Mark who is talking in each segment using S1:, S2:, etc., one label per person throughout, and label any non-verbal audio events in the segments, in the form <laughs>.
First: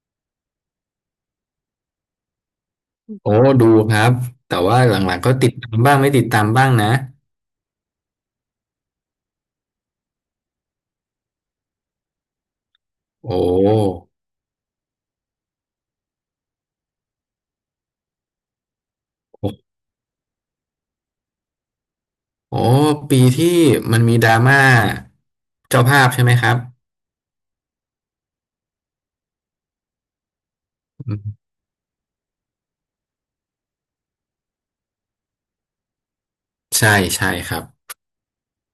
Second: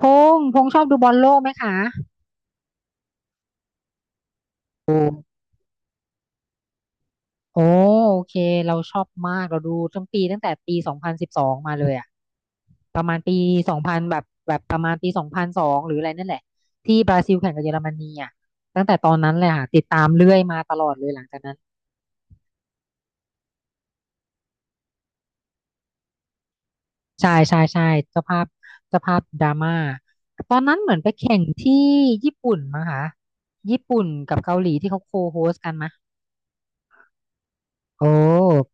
S1: พพงษ์ชอบดูบอลโลกไหมคะ
S2: โอ้ดูครับแต่ว่าห
S1: ดู
S2: ลังๆก็ติดตามบ้างไม่ติดตามบ้างนะ
S1: โอ้โอเคเราชอบมากเราดูตั้งแต่ปี2012มาเลยอะประมาณ
S2: โอ้
S1: ปีสองพันแบบประมาณปีสองพันสองหรืออะไรนั่นแหละที่บราซิลแข่งกับเยอรมนีอะตั้งแต่ตอนนั้นเลย
S2: โอ้
S1: ค่ะติดตามเรื่อยมาตลอดเลยหลังจากนั้น
S2: โอ้ปีที่มันมีดราม่าเจ้าภาพใช่ไหมครับ
S1: ใช่ใช่ใช่เจ้าภาพเจ้าภาพดราม่าตอนนั้นเหมือนไป
S2: อื
S1: แข่ง
S2: ม
S1: ที่ญี่ปุ่นมั้งคะญี่ปุ่นกับเกาหลีที่เขาโคโฮสกัน
S2: ใช่ใช่ครับ
S1: โอ้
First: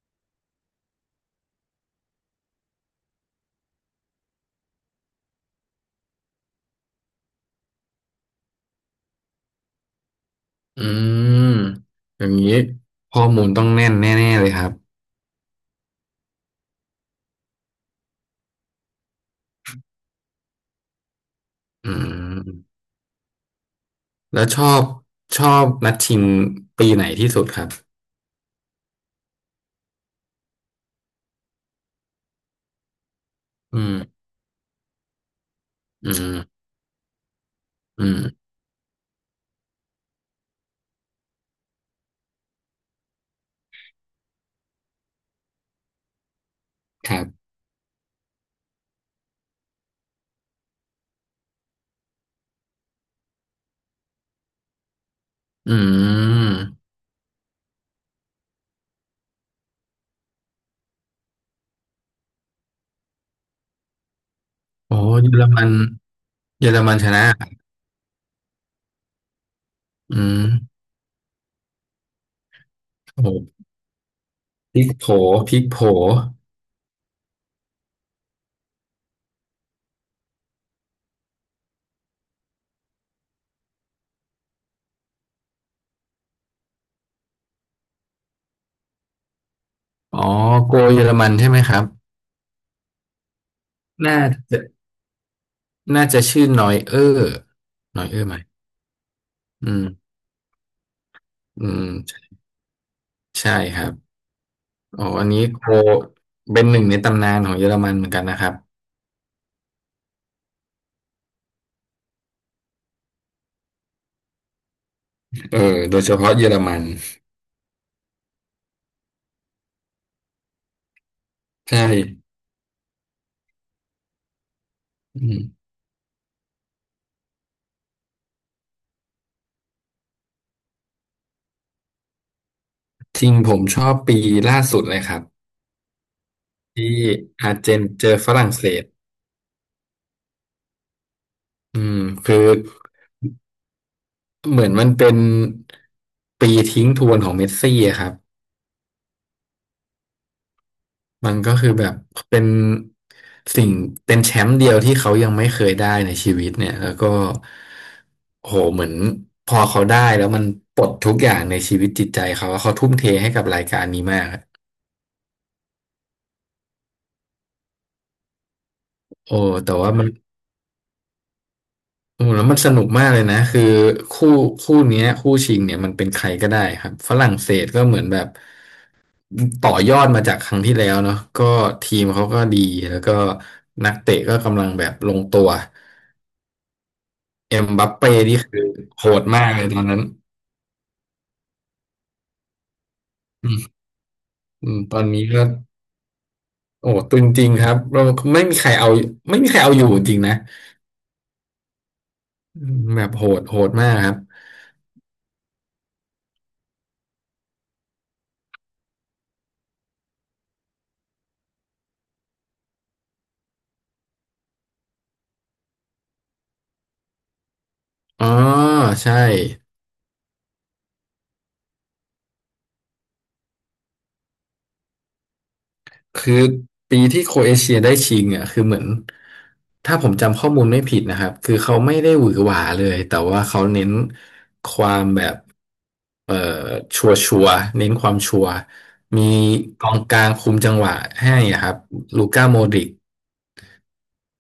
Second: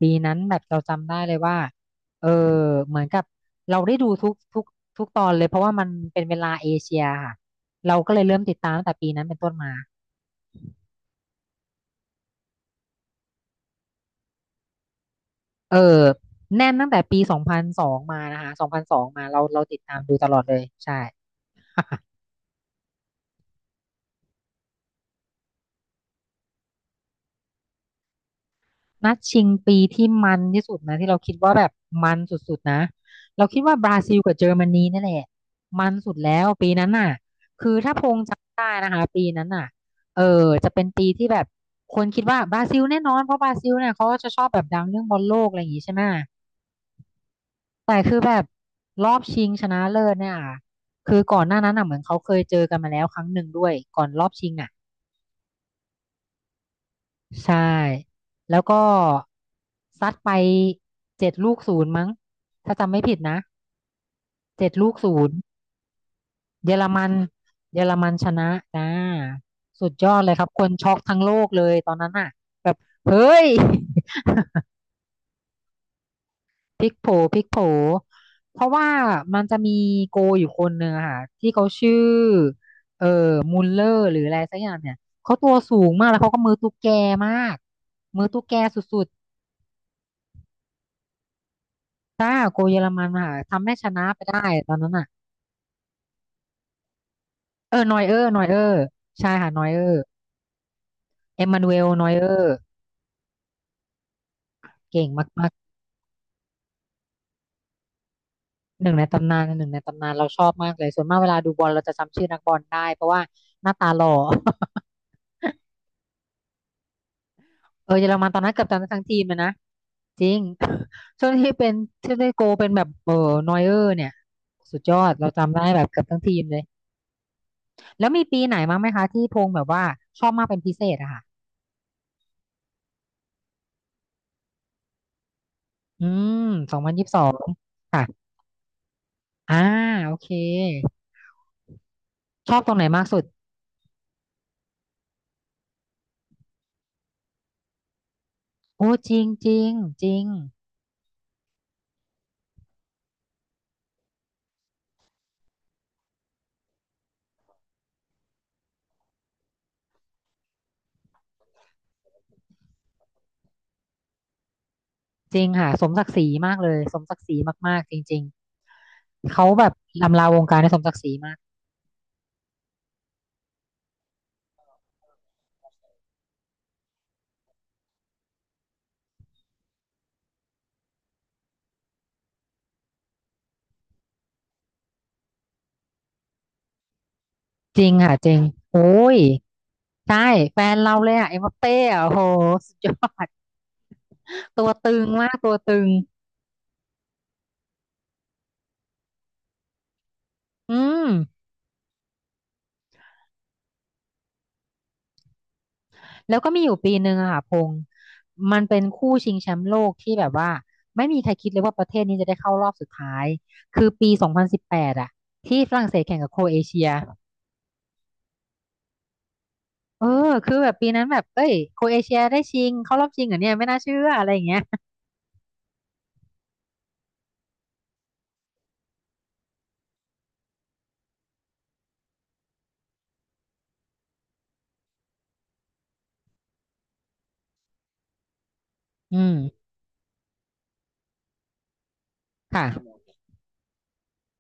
S1: ปีนั้นแบบเราจำได้เลยว่าเออเหมือนกับเราได้ดูทุกตอนเลยเพราะว่ามันเป็นเวลาเอเชียค่ะเราก็เลยเริ่มติดตามตั้งแต่ปีนั้นเป็นต้นมา
S2: อืมอย่างนี้ข้อมูลต้องแน่นแน่ๆเลยครับ
S1: เออแน่นตั้งแต่ปีสองพันสองมานะคะสองพันสองมาเราติดตามดูตลอดเลยใช่
S2: อื
S1: <laughs>
S2: มแล้วชอบชอบนัดชิงปีไหนที่สุดครับ
S1: นัดชิงปีที่มันที่สุดนะที่เราคิดว่าแบบมันสุดๆนะเราคิดว่า
S2: อื
S1: บ
S2: ม
S1: ราซิลกับเยอรมนีนั่นแหละมัน
S2: อื
S1: สุดแล้
S2: ม
S1: วปีนั้นน่ะคือถ้าพ
S2: อื
S1: ง
S2: ม
S1: จำได้นะคะปีนั้นน่ะจะเป็นปีที่แบบคนคิดว่าบราซิลแน่นอนเพราะบราซิลเนี่ยเขาก็จะชอบแบบดังเรื่องบอลโลกอะไรอย่างงี้ใช่ไหม
S2: ครับ
S1: แต่คือแบบรอบชิงชนะเลิศเนี่ยคือก่อนหน้านั้นน่ะเหมือนเขาเคยเจอกันมาแล้วครั้งหนึ่งด้วยก่อนรอบชิงอ่ะ
S2: อืม
S1: ใช่แล้วก็ซัดไปเจ็ดลูกศูนย์มั้งถ้าจำไม่ผิดนะเจ็ดลูก
S2: โอ้
S1: ศู
S2: เย
S1: น
S2: อ
S1: ย์
S2: รมันเย
S1: เย
S2: อ
S1: อ
S2: ร
S1: ร
S2: มัน
S1: มั
S2: ช
S1: น
S2: นะ
S1: เยอรมันชนะจ้าสุดยอ
S2: อื
S1: ดเลยค
S2: ม
S1: รับคนช็อกทั้งโลกเลยตอนนั้นน่ะแบบเฮ้
S2: โอ
S1: ย
S2: ้ พริกโผพริกโผ
S1: <laughs> พลิกโผพลิกโผเพราะว่ามันจะมีโกอยู่คนหนึ่งอะค่ะที่เขาชื่อเอ่อมุลเลอร์หรืออะไรสักอย่างเนี่ยเขาตัวสูงมากแล้วเขาก็มือตุ๊กแกมากมือตุ๊กแกสุดๆ
S2: อ๋อโกเยอรมันใช่ไหมครับ
S1: ใช่โกเยอรมันค่ะทำให้ชนะ
S2: น่า
S1: ไปได้
S2: จะ
S1: ตอนนั้นอ่ะ
S2: น่าจะชื่อนอยเออร์
S1: น
S2: น
S1: อย
S2: อย
S1: เอ
S2: เอ
S1: อ
S2: อร์
S1: ร์
S2: ไหม
S1: นอยเออร์ใช่ค่ะนอ
S2: อื
S1: ยเออร์
S2: ม
S1: เอ็มมา
S2: อื
S1: นูเอล
S2: ม
S1: นอยเออร์
S2: ใช่ครับ
S1: เก่
S2: อ๋อ
S1: ง
S2: อันนี้
S1: มาก
S2: โกเป็นหนึ่งในตำนานของเยอรมันเหมือนกันนะครับ
S1: ๆหนึ่งในตำนานหนึ่งในตำนานเราชอบมากเลยส่วนมากเวลาดูบอลเราจะจำชื่อนักบอลได้เพราะว่าหน้าตาหล่อ
S2: เออโดยเฉพาะเยอรมัน
S1: <laughs> เยอรมันตอนนั้นเกือบจะทั้งทีมเลยนะจริง <laughs> ช่วงที่เป็น
S2: ใช่
S1: ที่ได้โกลเป็นแบบนอยเออร์เนี่ยสุดยอด
S2: อื
S1: เรา
S2: ม
S1: จำได้แบบเกือบทั้งทีมเลยแล้วมีปีไหนมั้างไหมคะที่พงษ์แบบว่าชอบมากเป็นพิเศษอะค่ะ
S2: จริงผมชอบปีล่าสุดเลยครับ
S1: อืมสองพัน
S2: ที่
S1: ยี่สิบสอง
S2: อาร์เจน
S1: ค่ะ
S2: เจอฝรั่งเศส
S1: อ่าโอเค
S2: อืมคือ
S1: ชอบตรงไหนมากสุด
S2: เหมือนมันเป็นปีทิ้งทวนของเมสซี่อะครับ
S1: โอ้จริงจริงจริง
S2: มันก็คือแบบเป็นสิ่งเป็นแชมป์เดียวที่เขายังไม่เคยได้ในชีวิตเนี่ยแล้วก็โหเหมือนพอเขาได้แล้วมันปลดทุกอย่างในชีวิตจิตใจเขาว่าเขาทุ่มเทให้กับรายการนี้มากอะ
S1: จริงค่ะสมศักดิ์ศรีมากเลยสมศักดิ์ศรีมากๆจริงๆ
S2: โอ้
S1: เขาแบ
S2: แต่
S1: บ
S2: ว่ามัน
S1: ลำลาวงการในสมศักดิ์ศรีมาก
S2: โอ้แล้วมันสนุกมากเลยนะคือคู่คู่เนี้ยคู่ชิงเนี่ยมันเป็นใครก็ได้ครับฝรั่งเศสก็เหมือนแบบต่อยอดมาจากครั้งที่แล้วเนาะก็ทีมเขาก็ดีแล้วก็นักเตะก็กำลังแบบลงตัว เอ็ม
S1: จ
S2: บั
S1: ริ
S2: ป
S1: ง
S2: เป้
S1: ค่ะจริ
S2: นี่
S1: ง
S2: คือ
S1: โอ้
S2: โห
S1: ย
S2: ดมากเลยตอนนั้น
S1: ใช่แฟนเราเลยอ่ะเอ็มบัปเป้อะโอ้โหสุดยอด
S2: อืม
S1: ตั
S2: อื
S1: ว
S2: ม
S1: ตึ
S2: ตอน
S1: ง
S2: นี้
S1: มาก
S2: ก็
S1: ตัวตึง
S2: โอ้ตึงจริงครับเราไม่มีใครเอาไม่มีใครเอาอยู่จริงนะ
S1: อืม
S2: อืมแบบโหดมากครับ
S1: แล้วก็มีอยู่ปีหนึ่งอะค่ะพงษ์มันเป็นคู่ชิงแชมป์โลกที่แบบว่าไม่มีใครคิดเลยว่าประเทศนี้จะได้เข้ารอบสุดท้ายคือปี2018อะที่ฝรั่งเศสแข่งกับโครเอเชีย
S2: อ๋อ ใช่
S1: เออคือแบบปีนั้นแบบเอ้ยโครเอเชียได้ชิงเข้ารอบชิงเหรอเนี่ยไม่น่าเชื่ออะไรอย่างเงี้ย
S2: คือปีที่โครเอเชียได้ชิงอ่ะ คือเหมือนถ้าผมจำข้อมูลไม่ผิดนะครับ คือเขาไม่ได้หวือหวาเลย แต่ว่าเขาเน้นความแบบเอ่อชัวชัวเน้นความชัวร์
S1: อื
S2: มี
S1: ม
S2: กองกลางคุมจังหวะให้อะครับลูก้าโม
S1: ค่ะ
S2: ดริก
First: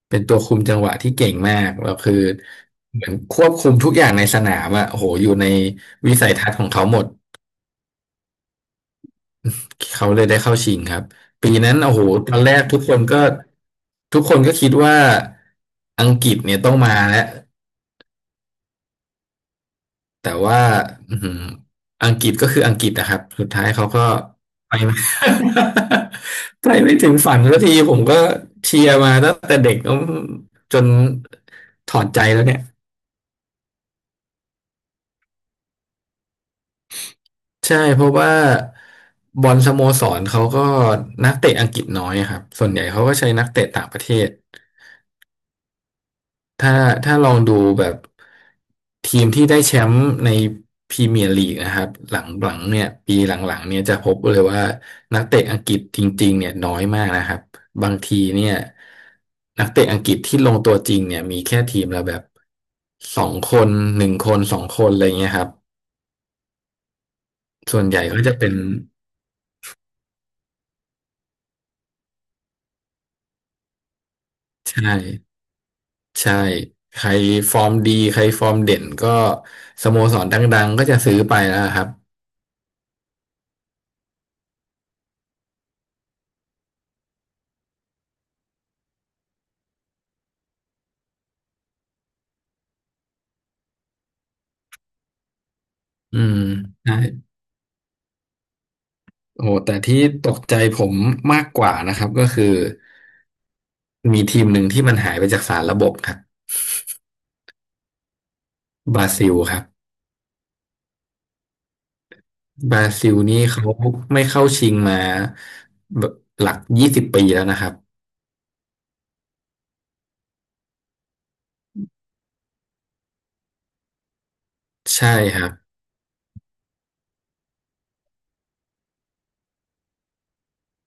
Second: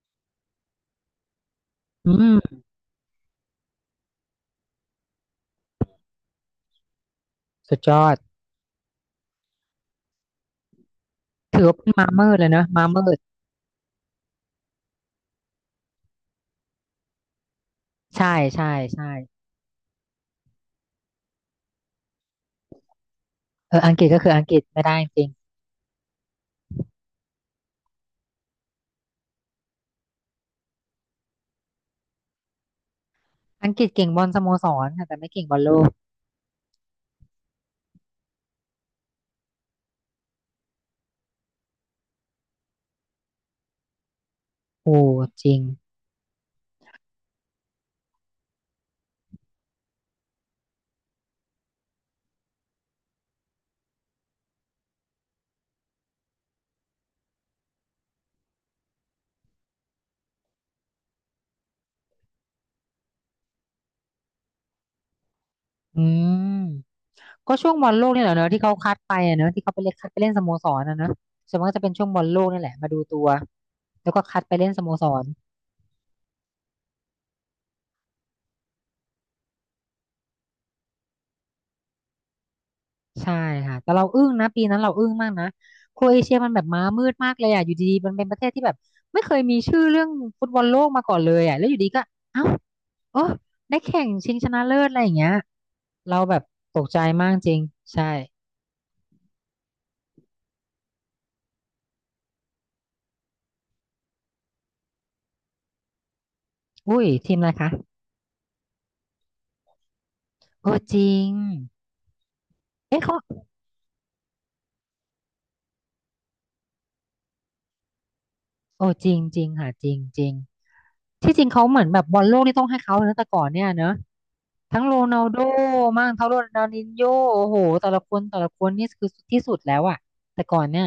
S2: เป็นตัวคุมจังหวะที่เก่งมากแล้ว
S1: อื
S2: คือ
S1: ม
S2: เหมือนควบคุมทุกอย่างในสนามอะโอ้โหอยู่ในวิสัยทัศน์ของเขาหมด
S1: สุดยอด
S2: เขาเลยได้เข้าชิงครับปี
S1: ถือ
S2: นั้
S1: ว่า
S2: น
S1: เป็น
S2: โอ้โห
S1: มามื
S2: ตอ
S1: ด
S2: น
S1: เล
S2: แร
S1: ยเน
S2: ก
S1: อะมามืด
S2: ทุกคนก็คิดว่าอังกฤษเนี่ยต้องมาแล้ว
S1: ใช่ใช่ใช่
S2: แต่ว่าอือหืออังกฤษก็คืออังกฤษนะครับสุดท้าย
S1: เออ
S2: เขา
S1: อังก
S2: ก็
S1: ฤษก็คืออังกฤษ
S2: ไป
S1: ไม่ได้
S2: ไม่
S1: จริง
S2: <laughs> ไปไม่ถึงฝันสักทีผมก็เชียร์มาตั้งแต่เด็กจนถอดใจแล้วเนี่ย
S1: อังกฤษเก่งบอลสโมสรค่ะแต่ไม่เก่งบอลโลก
S2: ใช่เพราะว่าบอลสโมสรเขาก็นักเตะอังกฤษน้อยอะครับส่วนใหญ่เขาก็ใช้นักเตะต่างประเทศ
S1: โอ้จริง
S2: ถ้าถ้าลองดูแบบทีมที่ได้แชมป์ในพรีเมียร์ลีกนะครับหลังๆเนี่ยปีหลังๆเนี่ยจะพบเลยว่านักเตะอังกฤษจริงๆเนี่ยน้อยมากนะครับบางทีเนี่ยนักเตะอังกฤษที่ลงตัวจริงเนี่ยมีแค่ทีมละแบบสองคนหนึ่งคนสองคนอะไรเงี้ยครับ
S1: อืมก็ช่วง
S2: ส่ว
S1: บ
S2: น
S1: อล
S2: ใหญ่
S1: โลก
S2: ก็
S1: นี่แห
S2: จะ
S1: ละเน
S2: เป็
S1: อะ
S2: น
S1: ที่เขาคัดไปอะเนอะที่เขาไปเล่นคัดไปเล่นสโมสรนะเนอะส่วนมากจะเป็นช่วงบอลโลกนี่แหละมาดูตัวแล้วก็คัดไปเล่นสโม
S2: ใช่
S1: สร
S2: ใช่ใครฟอร์มดีใครฟอร์มเด่นก็สโมสรดังๆก็จะซื้อไปแล้วครับ
S1: ใช่ค่ะแต่เราอึ้งนะปีนั้นเราอึ้งมากนะโครเอเชียมันแบบม้ามืดมากเลยอ่ะอยู่ดีๆมันเป็นประเทศที่แบบไม่เคยมีชื่อเรื่องฟุตบอลโลกมาก่อนเลยอ่ะแล้วอยู่ดีก็เอ้าโอ้ได้แข่งชิงชนะเลิศอะไรอย่างเงี้ยเรา
S2: อื
S1: แบ
S2: ม
S1: บตก
S2: ใช่
S1: ใจมากจริงใช่
S2: โอ้หแต่ที่ตกใจผมมากกว่านะครับก็คือมีทีมหนึ่งที่มันหายไปจากสารระบบครับ
S1: อุ้ยทีมอะไรคะ
S2: บราซิลครับ
S1: โอ้จริง
S2: บรา
S1: เอ๊ะ
S2: ซิ
S1: เขา
S2: ลนี่เขาไม่เข้าชิงมาแบบหลัก20 ปีแล้วนะครับ
S1: โอ้จริงจริงค่ะจริงจริงที่จริงเขาเหมือนแบบบอลโลกนี่ต้องให้เขาเลยนะแต่ก่อนเนี่ยเนอะทั้งโร
S2: ใช่
S1: นัลโด
S2: ครับ
S1: มั่งทั้งโรนัลดินโญโอ้โหแต่ละคนแต่ละคนนี่คือที่สุดแล้วอะแต่ก่อนเนี่ย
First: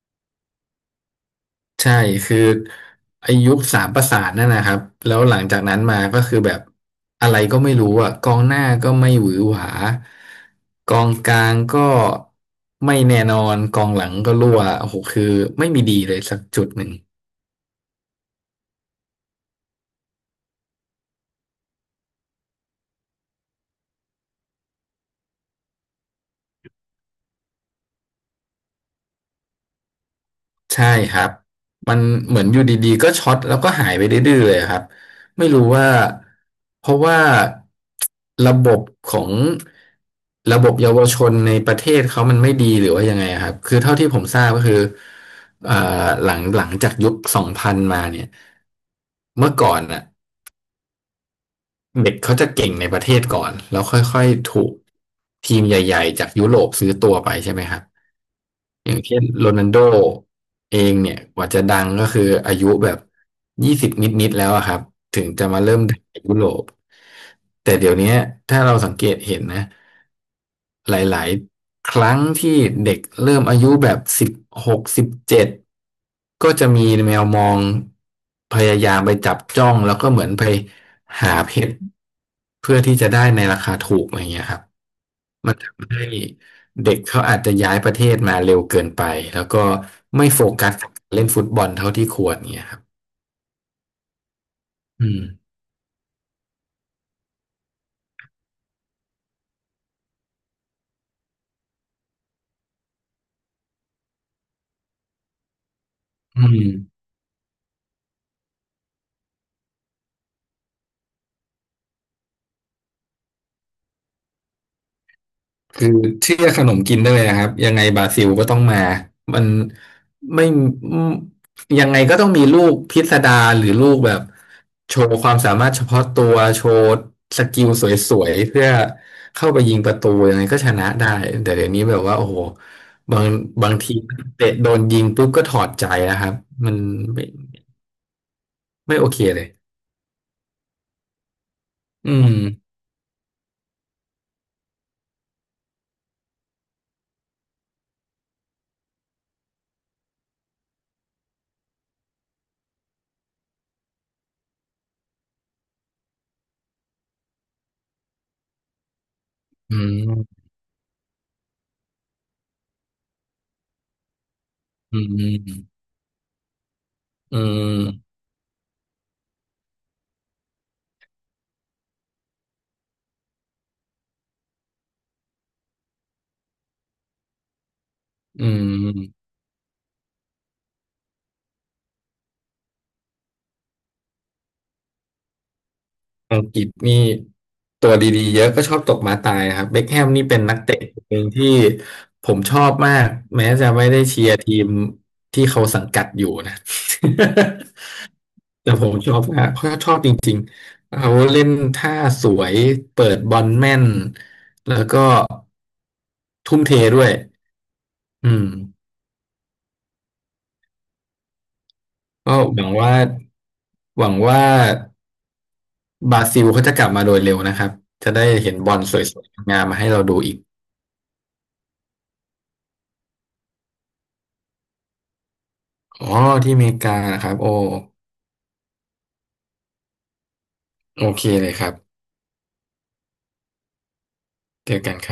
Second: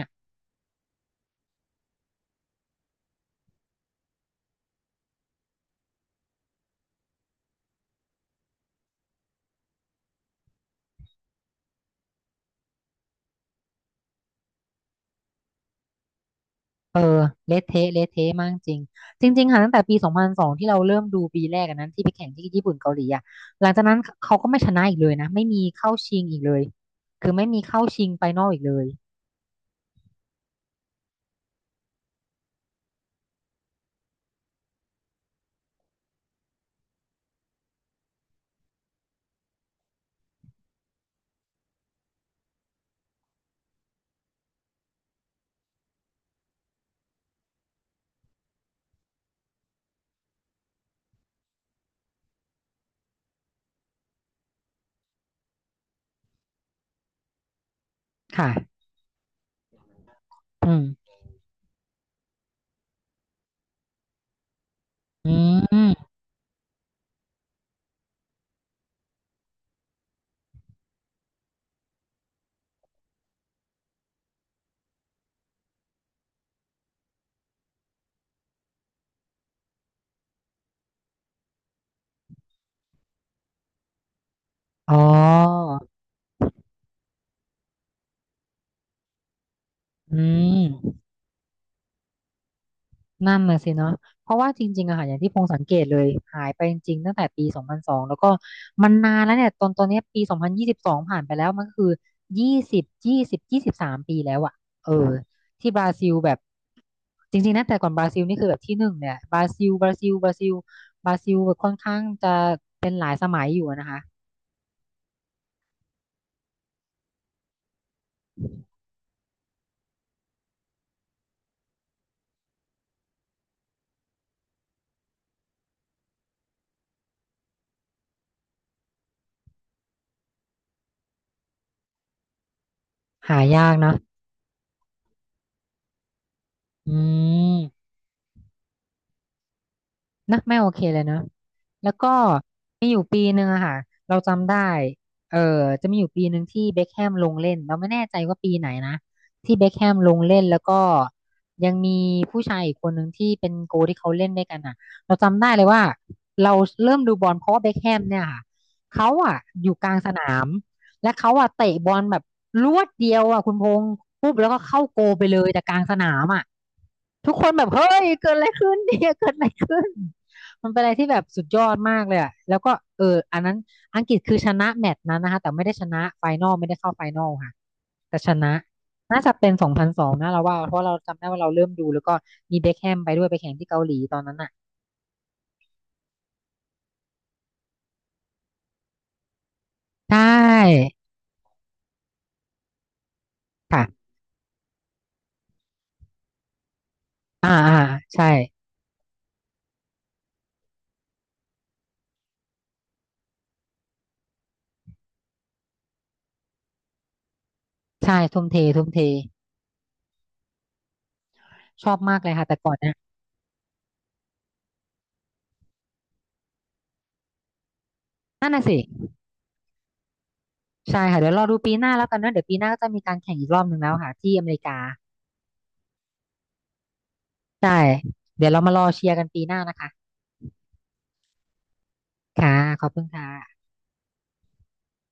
S2: ใช่คือไอ้ยุคสามประสานนั่นนะครับแล้วหลังจากนั้นมาก็คือแบบอะไรก็ไม่รู้อ่ะกองหน้าก็ไม่หวือหวากองกลางก็ไม่แน่นอนกองหลังก็รั่วโอ้โหคือไม่มีดีเลยสักจุดหนึ่ง
S1: เออเละเทะเละเทะมากจริงจริงๆค่ะตั้งแต่ปีสองพันสองที่เราเริ่มดูปีแรกอันนั้นที่ไปแข่งที่ญี่ปุ่นเกาหลีอะหลังจากนั้นเขาก็ไม่ชนะอีกเลยนะไม่มีเข้าชิงอีกเลยคือไม่มีเข้าชิงไฟนอลอีกเลย
S2: ใช่ครับ มันเหมือนอยู่ดีๆก็ช็อตแล้วก็หายไปดื้อๆเลยครับไม่รู้ว่าเพราะว่าระบบของระบบเยาวชนในประเทศเขามันไม่ดีหรือว่ายังไงครับคือเท่าที่ผมทราบก็คือเอ่อหลังจากยุค2000มาเนี่ย เมื่อก่อนน่ะเด็กเขาจะเก่งในประเทศก่อนแล้วค่อยๆถูกทีมใหญ่ๆจากยุโรปซื้อตัวไปใช่ไหมครับ
S1: ค่ะ
S2: อย่างเช่นโรนัลโด
S1: อื
S2: เอง
S1: ม
S2: เนี่ยกว่าจะดังก็คืออายุแบบยี่สิบนิดๆแล้วอะครับถึง
S1: อื
S2: จะมาเริ่ม
S1: ม
S2: ดังในยุโรปแต่เดี๋ยวเนี้ยถ้าเราสังเกตเห็นนะหลายๆครั้งที่เด็กเริ่มอายุแบบ16 17ก็จะมีแมวมองพยายามไปจับจ้องแล้วก็เหมือนไปหาเพชรเพื่อที่จะได้ในราคาถูกอะไรเงี้ยครับ
S1: อ๋
S2: มัน
S1: อ
S2: ทำให้เด็กเขาอาจจะย้ายประเทศมาเร็วเกินไป แล้วก็
S1: อื
S2: ไม่โฟ
S1: ม
S2: กัสกับการเล่นฟุตบอลเท่าที่ควรเงี้ยครับ
S1: นั่นน่ะสิเนาะเพราะว่าจริงๆอะค่ะ
S2: อื
S1: อย่า
S2: ม
S1: งที่พงสังเกตเลยหายไปจริงๆตั้งแต่ปีสองพันสองแล้วก็มันนานแล้วเนี่ยตอนเนี้ยปี2022ผ่านไปแล้วมันก็คือ23 ปีแล้วอะเออที่บราซิลแบบ
S2: อืม
S1: จริงๆนะแต่ก่อนบราซิลนี่คือแบบที่หนึ่งเนี่ยบราซิลบราซิลบราซิลบราซิลแบบค่อนข้างจะ
S2: คือเชื่อขนมกินได้เลยนะครับยังไงบราซิลก็ต้องมา มันไม่อืมยังไงก็ต้องมีลูกพิสดารหรือลูกแบบโชว์ความสามารถเฉพาะตัวโชว์สกิลสวยๆเพื่อเข้าไปยิงประตูยังไงก็ชนะได้แต่เดี๋ยวนี้แบบว่าโอ้โหบาง
S1: หายา
S2: บา
S1: ก
S2: งที
S1: นะ
S2: เตะโดนยิงปุ๊บก็ถอดใจนะครับมัน
S1: อื
S2: ไม่
S1: ม
S2: ไม่โอเคเลย
S1: นะไม่โอเคเลยเนอะแล้วก็
S2: อืม
S1: มีอยู่ปีหนึ่งอะค่ะเราจำได้เออจะมีอยู่ปีหนึ่งที่เบ็คแฮมลงเล่นเราไม่แน่ใจว่าปีไหนนะที่เบ็คแฮมลงเล่นแล้วก็ยังมีผู้ชายอีกคนหนึ่งที่เป็นโกที่เขาเล่นด้วยกันอะเราจำได้เลยว่าเราเริ่มดูบอลเพราะว่าเบ็คแฮมเนี่ยค่ะเขาอะอยู่
S2: อื
S1: กลางสนา
S2: ม
S1: มและเขาอะเตะบอลแบบลวดเดียวอะคุณพงษ์ปุ๊บแล้วก็เข้า
S2: อื
S1: โกไปเลยแต่ก
S2: ม
S1: ลางสนามอะทุก
S2: อื
S1: คนแบบเฮ้ย
S2: ม
S1: เกิดอะไรขึ้นเนี่ยเกิดอะไรขึ้น มันเป็นอะไรที่แบบสุดยอดมากเลยอะแล้วก็เอออันนั้นอังกฤษคือชนะแมตช์นั้นนะคะแต่ไม่ได้ชนะไฟนอลไม่ได้เข้าไฟนอลค่ะแต่ช
S2: อื
S1: นะ
S2: ม
S1: น่าจะเป็นสองพันสองนะเราว่าเพราะเราจำได้ว่าเราเริ่มดูแล้วก็มีเบ็คแฮมไปด้วยไปแข่งที่เกาหลีตอนนั้นอ่ะ
S2: อังกฤษนี่ตัวดีๆเยอะก็ชอบตกม้าตายครับเบ็คแฮม
S1: ใช
S2: นี่เป็นนักเตะ
S1: ่
S2: คนหนึ่งที่ผมชอบมากแม้จะไม่ได้
S1: ค่ะ
S2: เชียร์ทีมที่เขาสังกัดอยู่นะ <laughs>
S1: อ่าอ่าใช่
S2: แต่ผมชอบมากเพราะชอบจริงๆเขาเล่นท่าสวยเปิดบอลแม่นแล้วก็ทุ่มเทด้วย
S1: ใช่
S2: อื
S1: ทุ่
S2: ม
S1: มเททุ่มเทชอบมากเล
S2: ก็
S1: ยค่ะแต่
S2: หวั
S1: ก่
S2: ง
S1: อน
S2: ว่า
S1: นะ
S2: หวังว่าบราซิลเขาจะกลับมาโดยเร็วนะครับจะได้
S1: นั่น
S2: เห็น
S1: น่ะ
S2: บอ
S1: สิ
S2: ลสวยๆงามมาให้เราดูอีก
S1: ใช่ค่ะเดี๋ยวรอดูปีหน้าแล้วกันนะเดี๋ยวปีหน้าก็จะมีการแข่งอีกรอบหนึ่งแล้วค่ะที่อเมริกา
S2: อ๋อที่อเมริกานะครับโอ
S1: ใช่เดี๋ยวเรามารอเชียร์กันปีหน้านะคะ
S2: โอเคเลยครับ
S1: ค่ะขอบคุณค่ะ
S2: เจอกันครับ